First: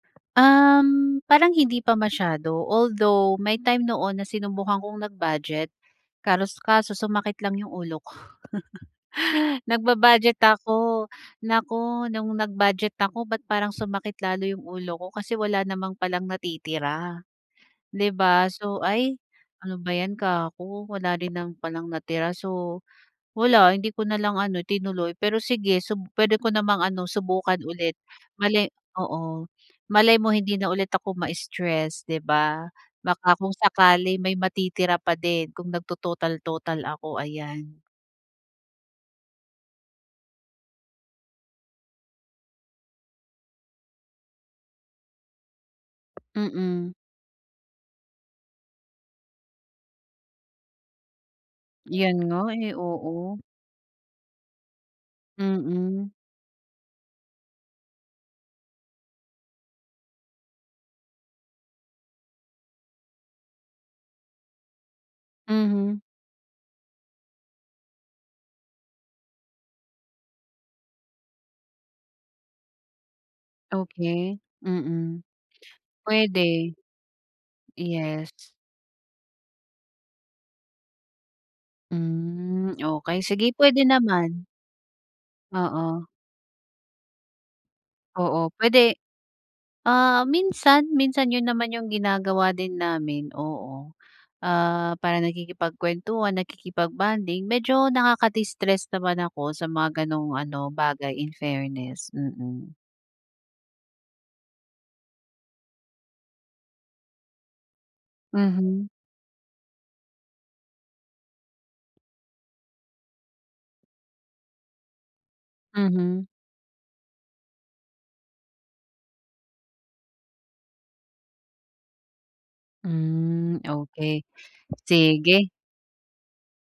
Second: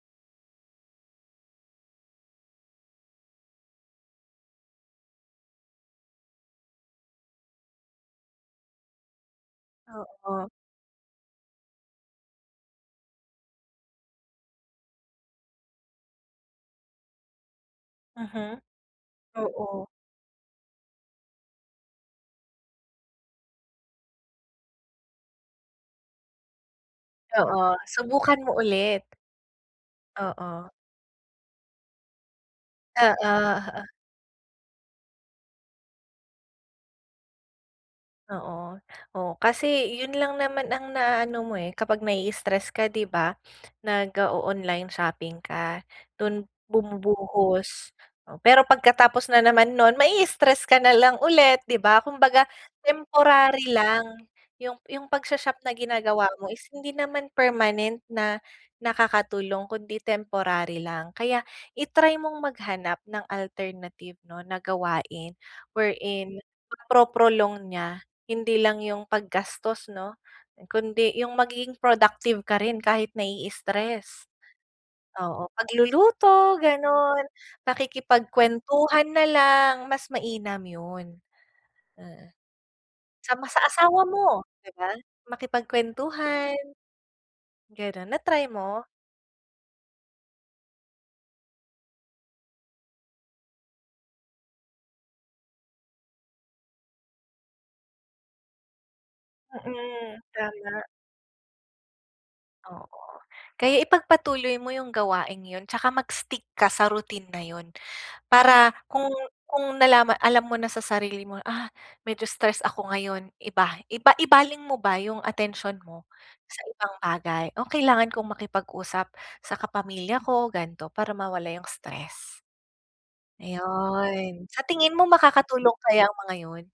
Um, parang hindi pa masyado although may time noon na sinubukan kong nag-budget, karos kaso sumakit lang yung ulo ko. Nagba-budget Oo. ako, nako nung nag-budget ako ba't parang sumakit lalo yung ulo ko kasi wala namang palang natitira. 'Di ba Mhm, so, "Ay, ano oo. ba 'yan kako wala rin naman palang natira," so, wala hindi ko na lang ano tinuloy pero sige sub puwede ko namang ano subukan Oo, ulit, subukan mo bale ulit. oo, malay mo hindi na Oo. ulit ako ma-istress 'di ba, baka kung Oo. sakali may matitira pa din kung nagtototal-total ako, ayan. Oo, oh, kasi yun lang naman ang naaano mo, eh, kapag na-i-stress ka 'di ba, nag-o-online shopping ka, dun Mm. bumubuhos, pero pagkatapos na naman nun ma-i-stress ka na lang ulit 'di ba 'Yan nga kumbaga eh, oo. temporary lang, yung yung pagsha-shop na Mm. ginagawa mo is hindi naman permanent na nakakatulong kundi temporary lang kaya i-try mong maghanap ng alternative 'no na gawain, where Mhm. in napro-prolong niya, hindi lang yung paggastos 'no, kundi yung magiging productive ka rin kahit na-i-istress Okey, mm, oo pagluluto puwede. ganun, Yes. pakikipagkwentuhan na lang, mas mainam yun. Mm. Hmm, okey Sa ma sige sa puwede asawa naman. mo 'di ba, Oo. makipagkwentuhan. Ganun, na-try Oo, mo? puwede ah, minsan, minsan yun naman yung ginagawa din namin oo, ah, parang nakikipagkwentuhan, nakikipag-bonding, medyo nakaka-distress naman ako sa mga Mm, ganong ano tama. bagay in fairness, mm. Oo, kaya ipagpatuloy mo yung gawaing yun 'tsaka mag-stick ka sa routine na yun, para Mhm. kung kung nalama alam mo na sa sarili mo, ah, medyo stress ako ngayon, iba iba ibaling mo ba yung atensyon mo Mhm. sa ibang bagay, o kailangan kong makipag-usap sa kapamilya ko gan'to para mawala yung stress. Hmm okey, Ayun, sa tingin mo sige. makakatulong kaya ang mga yun?